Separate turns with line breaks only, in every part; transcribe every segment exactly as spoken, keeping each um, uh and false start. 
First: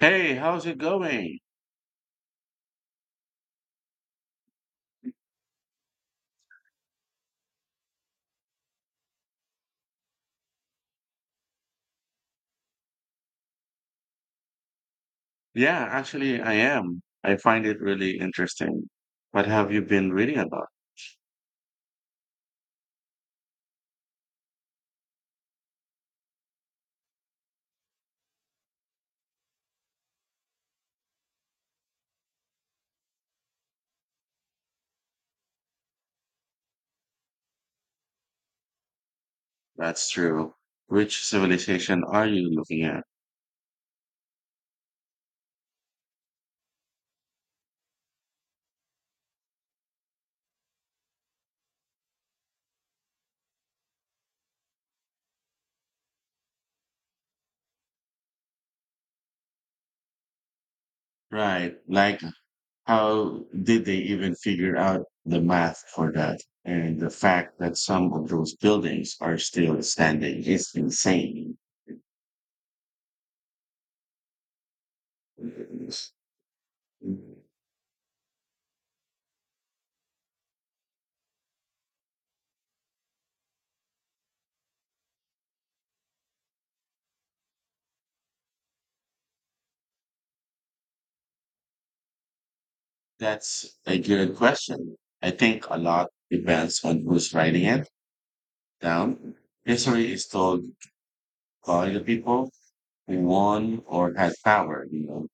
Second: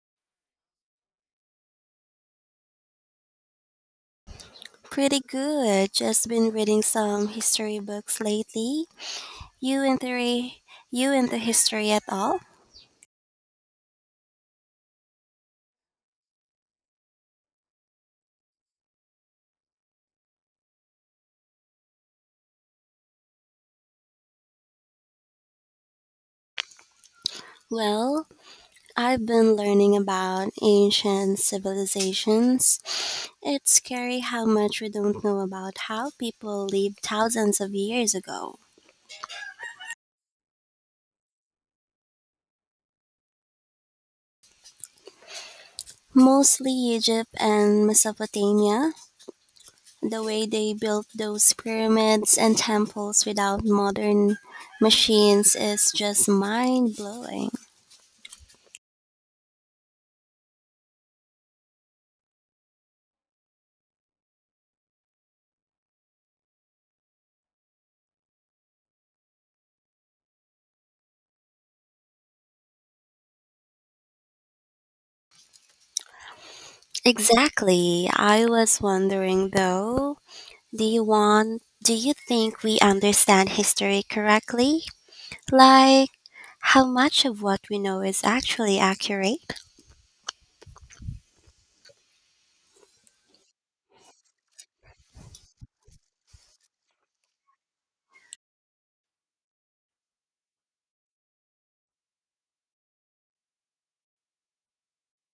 Hey, how's it going?
Pretty good. Just been reading some history books lately. You into you into history at all?
Yeah, actually, I am. I find it really interesting. What have you been reading about?
Well, I've been learning about ancient civilizations. It's scary how much we don't know about how people lived thousands of years ago.
That's true. Which civilization are you looking at?
Mostly Egypt and Mesopotamia, the way they built those pyramids and temples without modern machines is just mind blowing.
Right. Like, how did they even figure out the math for that? And the fact that some of those buildings are still standing is insane.
Exactly. I was wondering though, do you want do you think we understand history correctly? Like how much of what we know is actually accurate?
That's a good question. I think a lot depends on who's writing it down. History is told by the people who won or had power, you know.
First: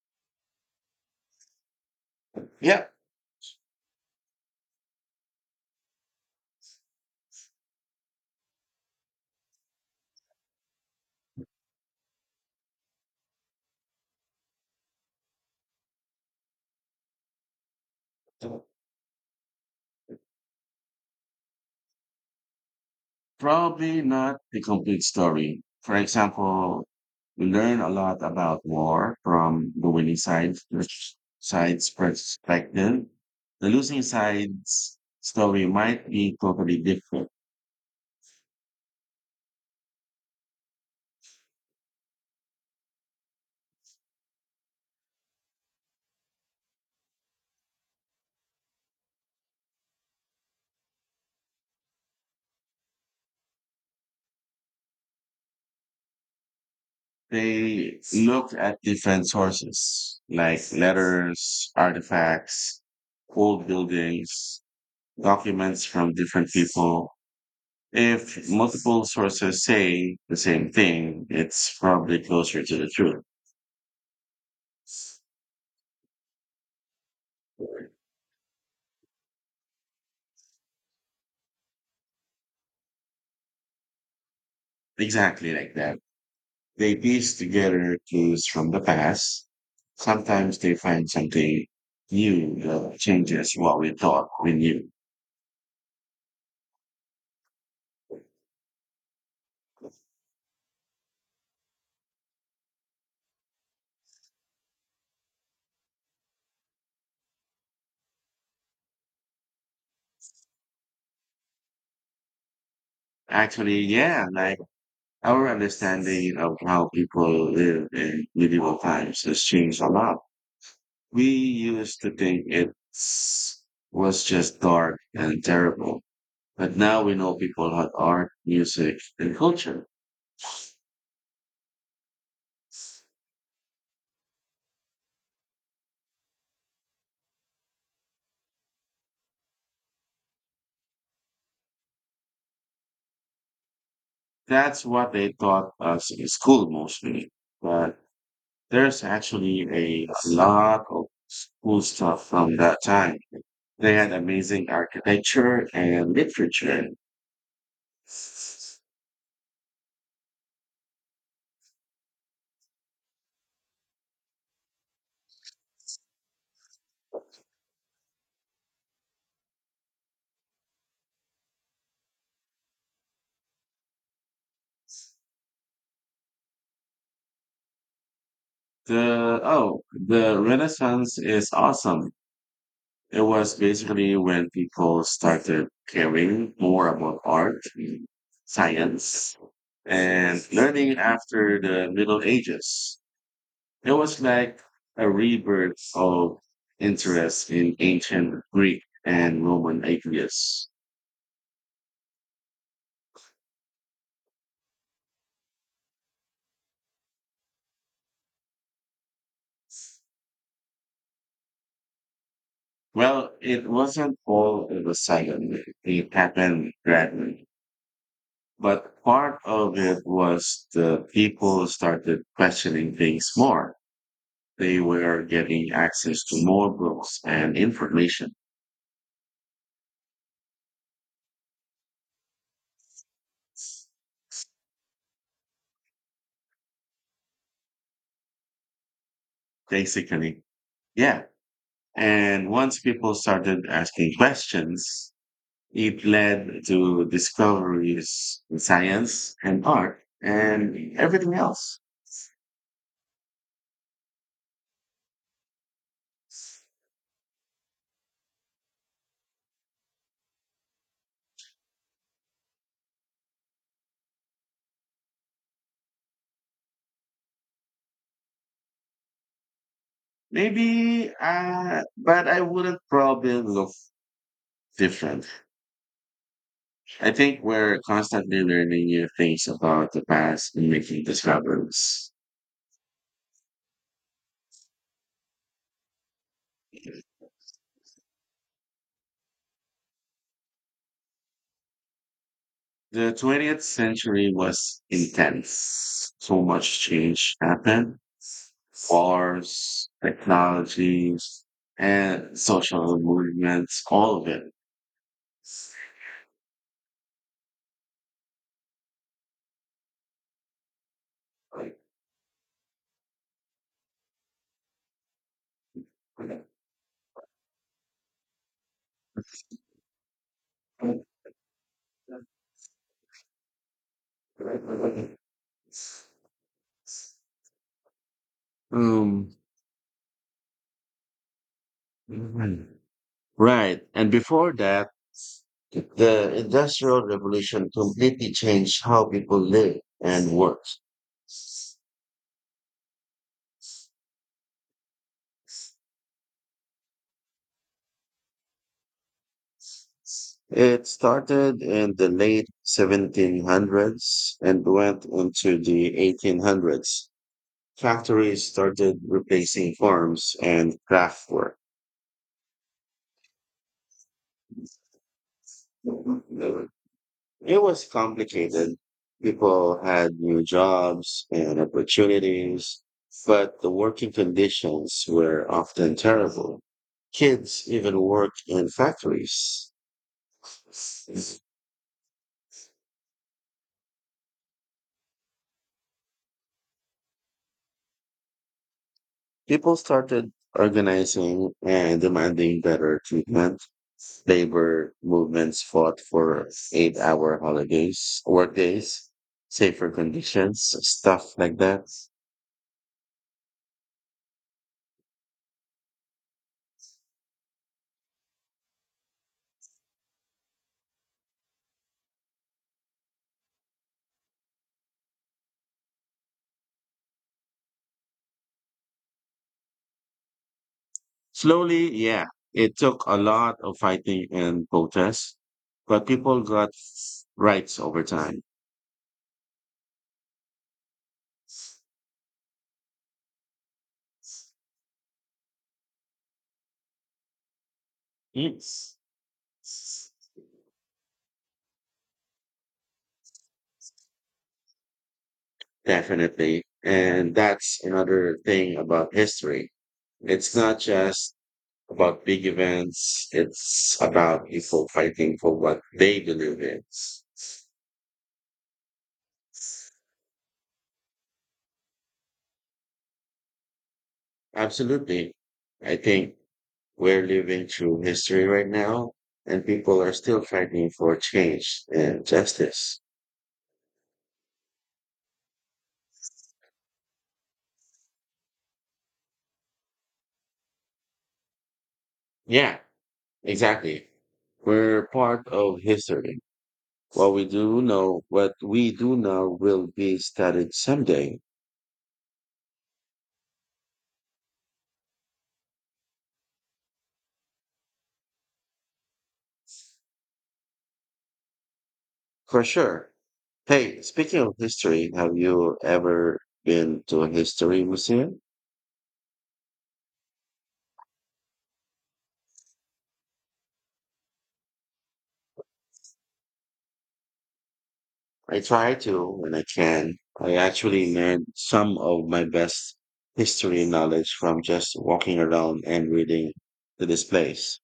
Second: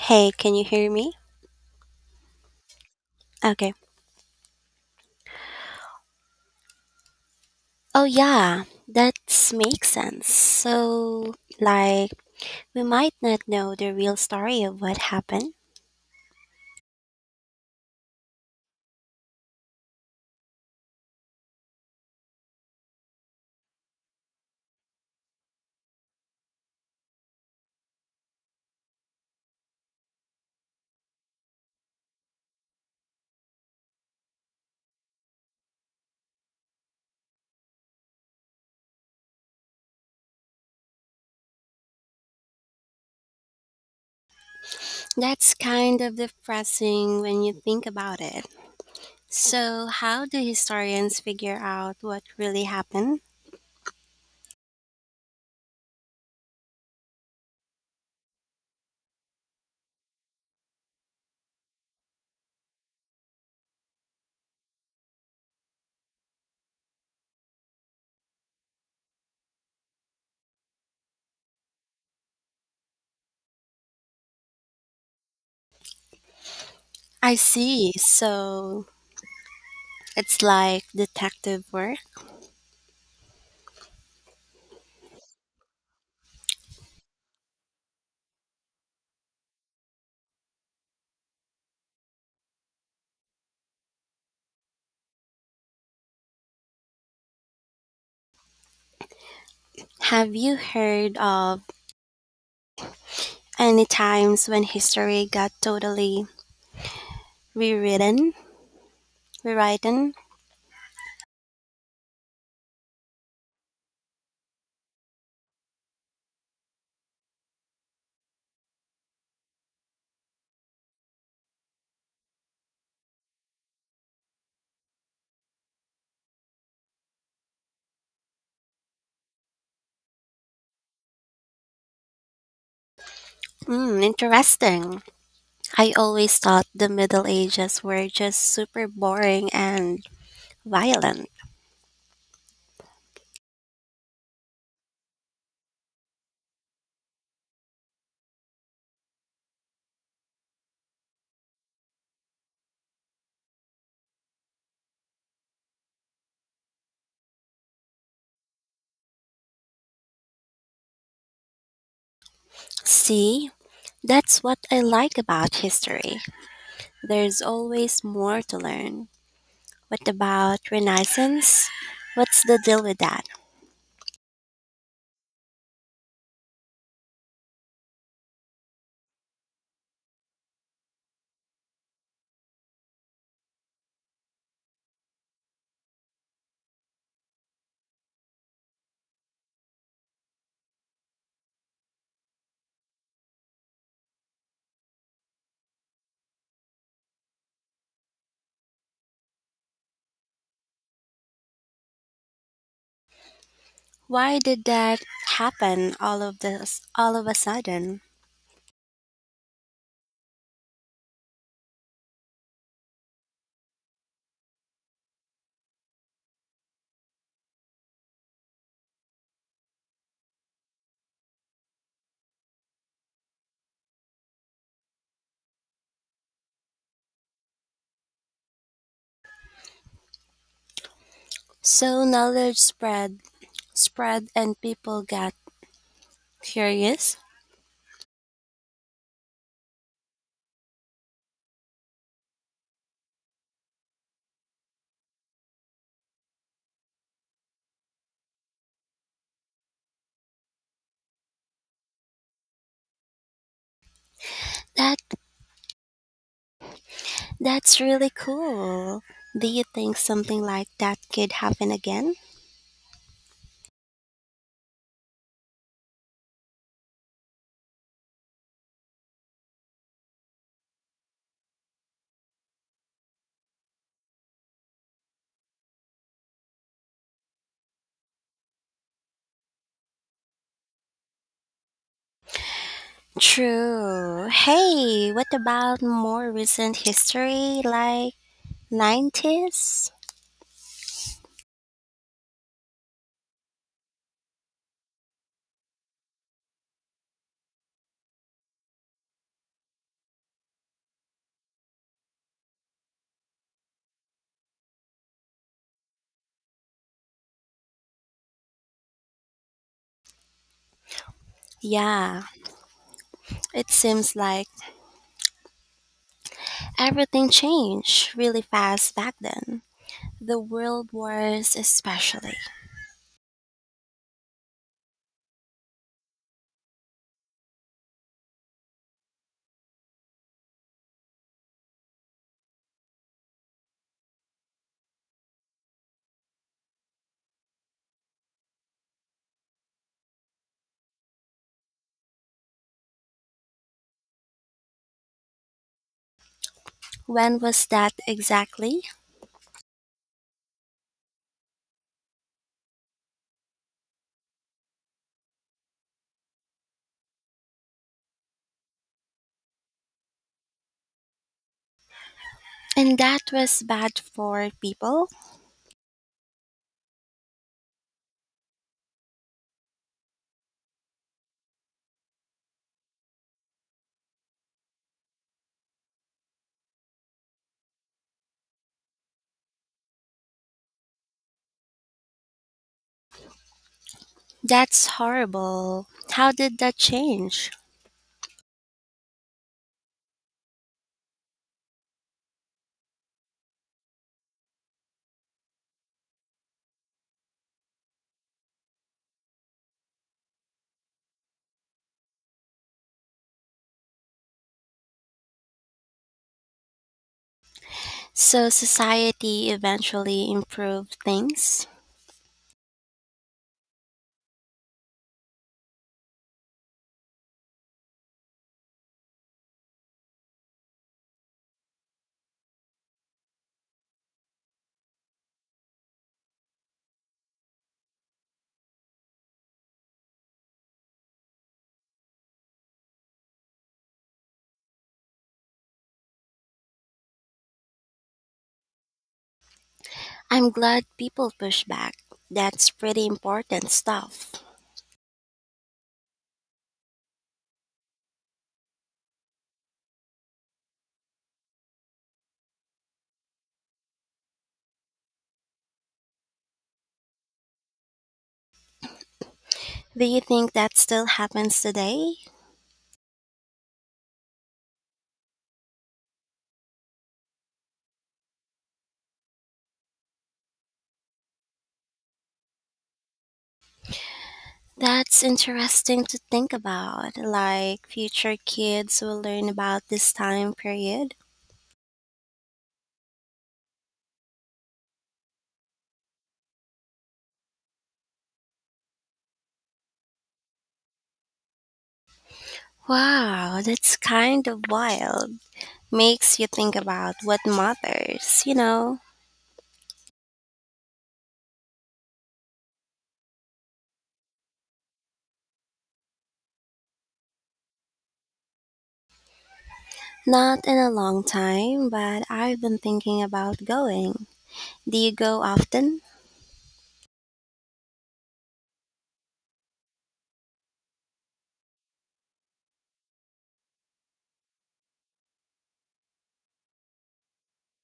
Hey, can you hear me?
Yeah.
Okay. Oh yeah, that makes sense. So like we might not know the real story of what happened.
Probably not the complete story. For example, we learn a lot about war from the winning side, which side's perspective. The losing side's story might be totally different.
That's kind of depressing when you think about it. So how do historians figure out what really happened?
They looked at different sources like letters, artifacts, old buildings, documents from different people. If multiple sources say the same thing, it's probably closer to the truth.
I see. So it's like detective work.
Exactly like that. They piece together clues from the past. Sometimes they find something new that changes what we thought we knew.
Have you heard of any times when history got totally rewritten? Rewritten?
Actually, yeah, like our understanding of how people lived in medieval times has changed a lot. We used to think it was just dark and terrible, but now we know people had art, music, and culture.
Mm, interesting. I always thought the Middle Ages were just super boring and violent.
That's what they taught us in school mostly. But there's actually a lot of cool stuff from that time. They had amazing architecture and literature.
See, that's what I like about history. There's always more to learn. What about Renaissance? What's the deal with that?
The oh, the Renaissance is awesome. It was basically when people started caring more about art, science, and learning after the Middle Ages. It was like a rebirth of interest in ancient Greek and Roman ideas.
Why did that happen all of this all of a sudden?
Well, it wasn't all of a sudden, it happened gradually. But part of it was the people started questioning things more. They were getting access to more books and information,
So knowledge spread spread and people got curious.
basically. Yeah. And once people started asking questions, it led to discoveries in science and art and everything else.
That that's really cool. Do you think something like that could happen again?
Maybe, uh, but I wouldn't probably look different. I think we're constantly learning new things about the past and making discoveries.
True. Hey, what about more recent history like nineties?
The twentieth century was intense. So much change happened. Wars, technologies, and social movements, all of it.
Yeah, it seems like everything changed really fast back then. The world wars especially.
Um, right. And before that, the Industrial Revolution completely changed how people live and work.
When was that exactly?
It started in the late seventeen hundreds and went into the eighteen hundreds. Factories started replacing farms and craftwork.
And that was bad for people?
It was complicated. People had new jobs and opportunities, but the working conditions were often terrible. Kids even worked in factories.
That's horrible. How did that change?
People started organizing and demanding better treatment. Labor movements fought for eight hour holidays, workdays, safer conditions, stuff like that.
So society eventually improved things?
Slowly, yeah, it took a lot of fighting and protests, but people got rights over time. Yes.
I'm glad people push back. That's pretty important stuff.
Definitely. And that's another thing about history. It's not just about big events. It's about people fighting for what they believe in.
Do you think that still happens today?
Absolutely. I think we're living through history right now, and people are still fighting for change and justice.
That's interesting to think about. Like future kids will learn about this time period.
Yeah, exactly. We're part of history. What we do know, what we do now will be studied someday,
Wow, that's kind of wild. Makes you think about what matters, you know?
for sure. Hey, speaking of history, have you ever been to a history museum?
Not in a long time, but I've been thinking about going. Do you go often?
I try to when I can. I actually learned some of my best history knowledge from just walking around and reading the displays.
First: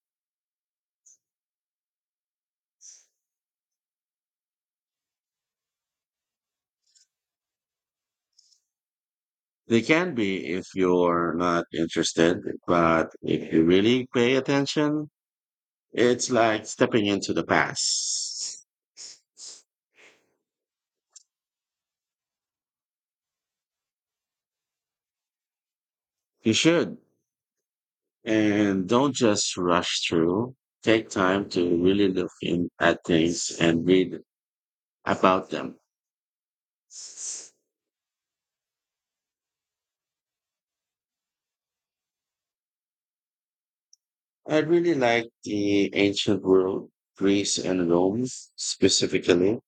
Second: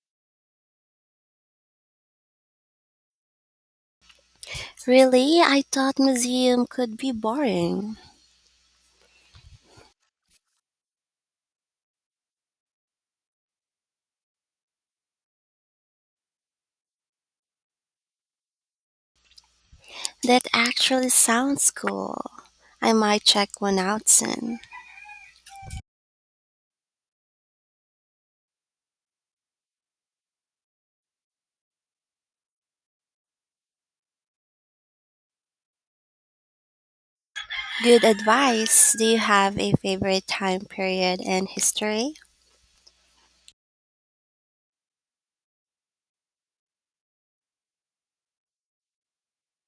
Really? I thought museum could be boring.
They can be if you're not interested, but if you really pay attention, it's like stepping into the past.
That actually sounds cool. I might check one out soon.
You should. And don't just rush through. Take time to really look in at things and read about them.
Good advice. Do you have a favorite time period in history?
I really like the ancient world, Greece and Rome specifically.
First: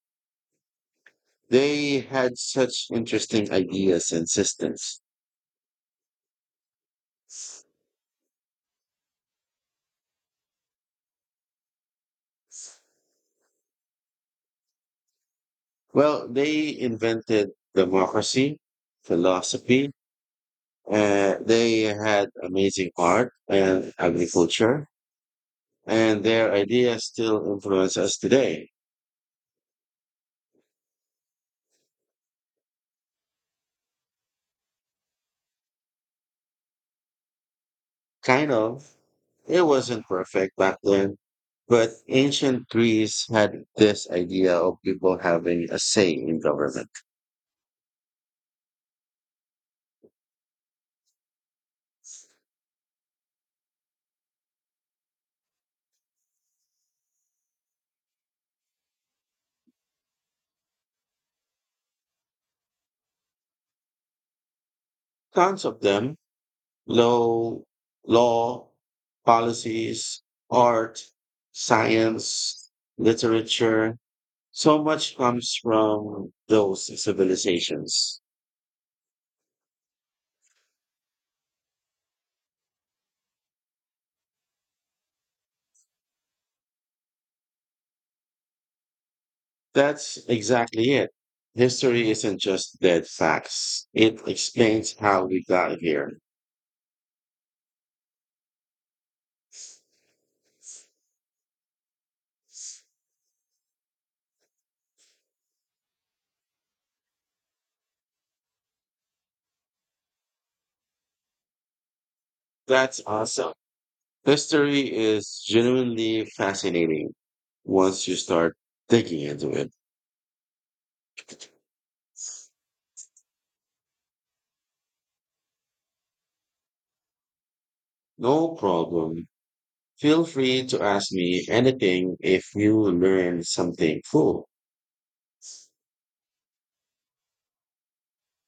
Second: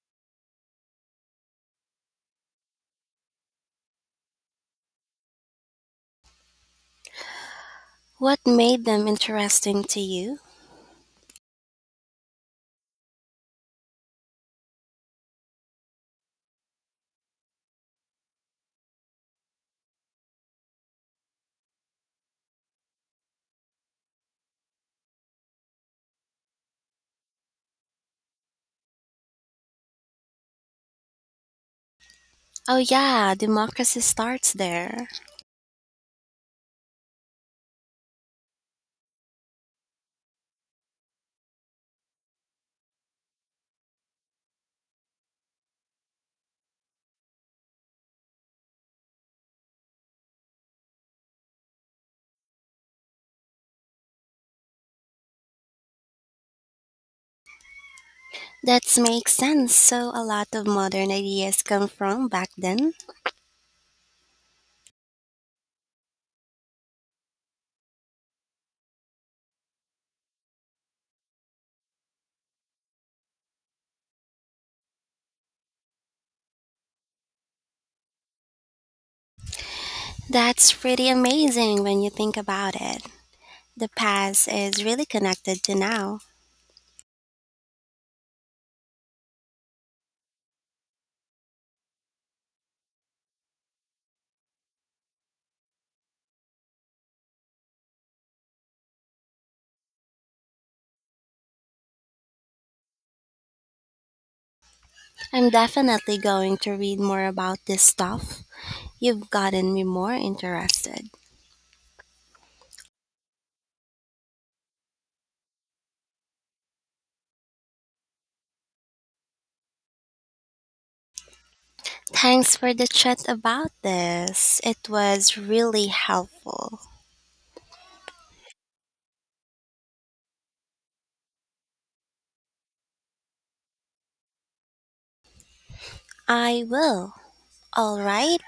They had such interesting ideas and systems.
What made them interesting to you?
Well, they invented democracy, philosophy, uh, they had amazing art and agriculture, and their ideas still influence us today.
Oh, yeah, democracy starts there.
Kind of. It wasn't perfect back then, but ancient Greece had this idea of people having a say in government.
That makes sense. So, a lot of modern ideas come from back then.
Tons of them, law, law, policies, art, science, literature. So much comes from those civilizations.
That's pretty amazing when you think about it. The past is really connected to now.
That's exactly it. History isn't just dead facts, it explains how we got here.
I'm definitely going to read more about this stuff. You've gotten me more interested.
That's awesome. History is genuinely fascinating once you start digging into it.
Thanks for the chat about this. It was really helpful.
No problem. Feel free to ask me anything if you learn something cool.
I will. All right.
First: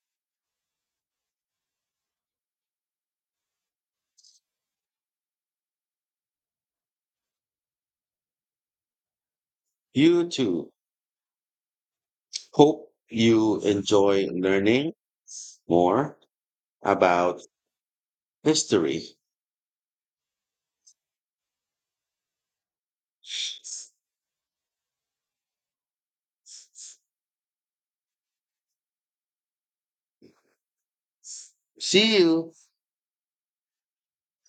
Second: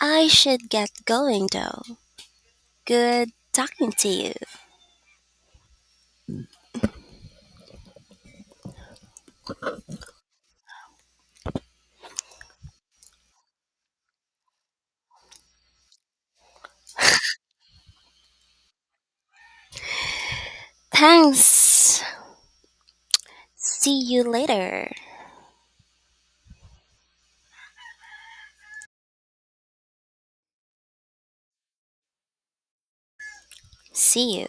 I should get going though. Good talking to you.
You too. Hope you enjoy learning more about history.
Thanks. See you later.
See you.
See you.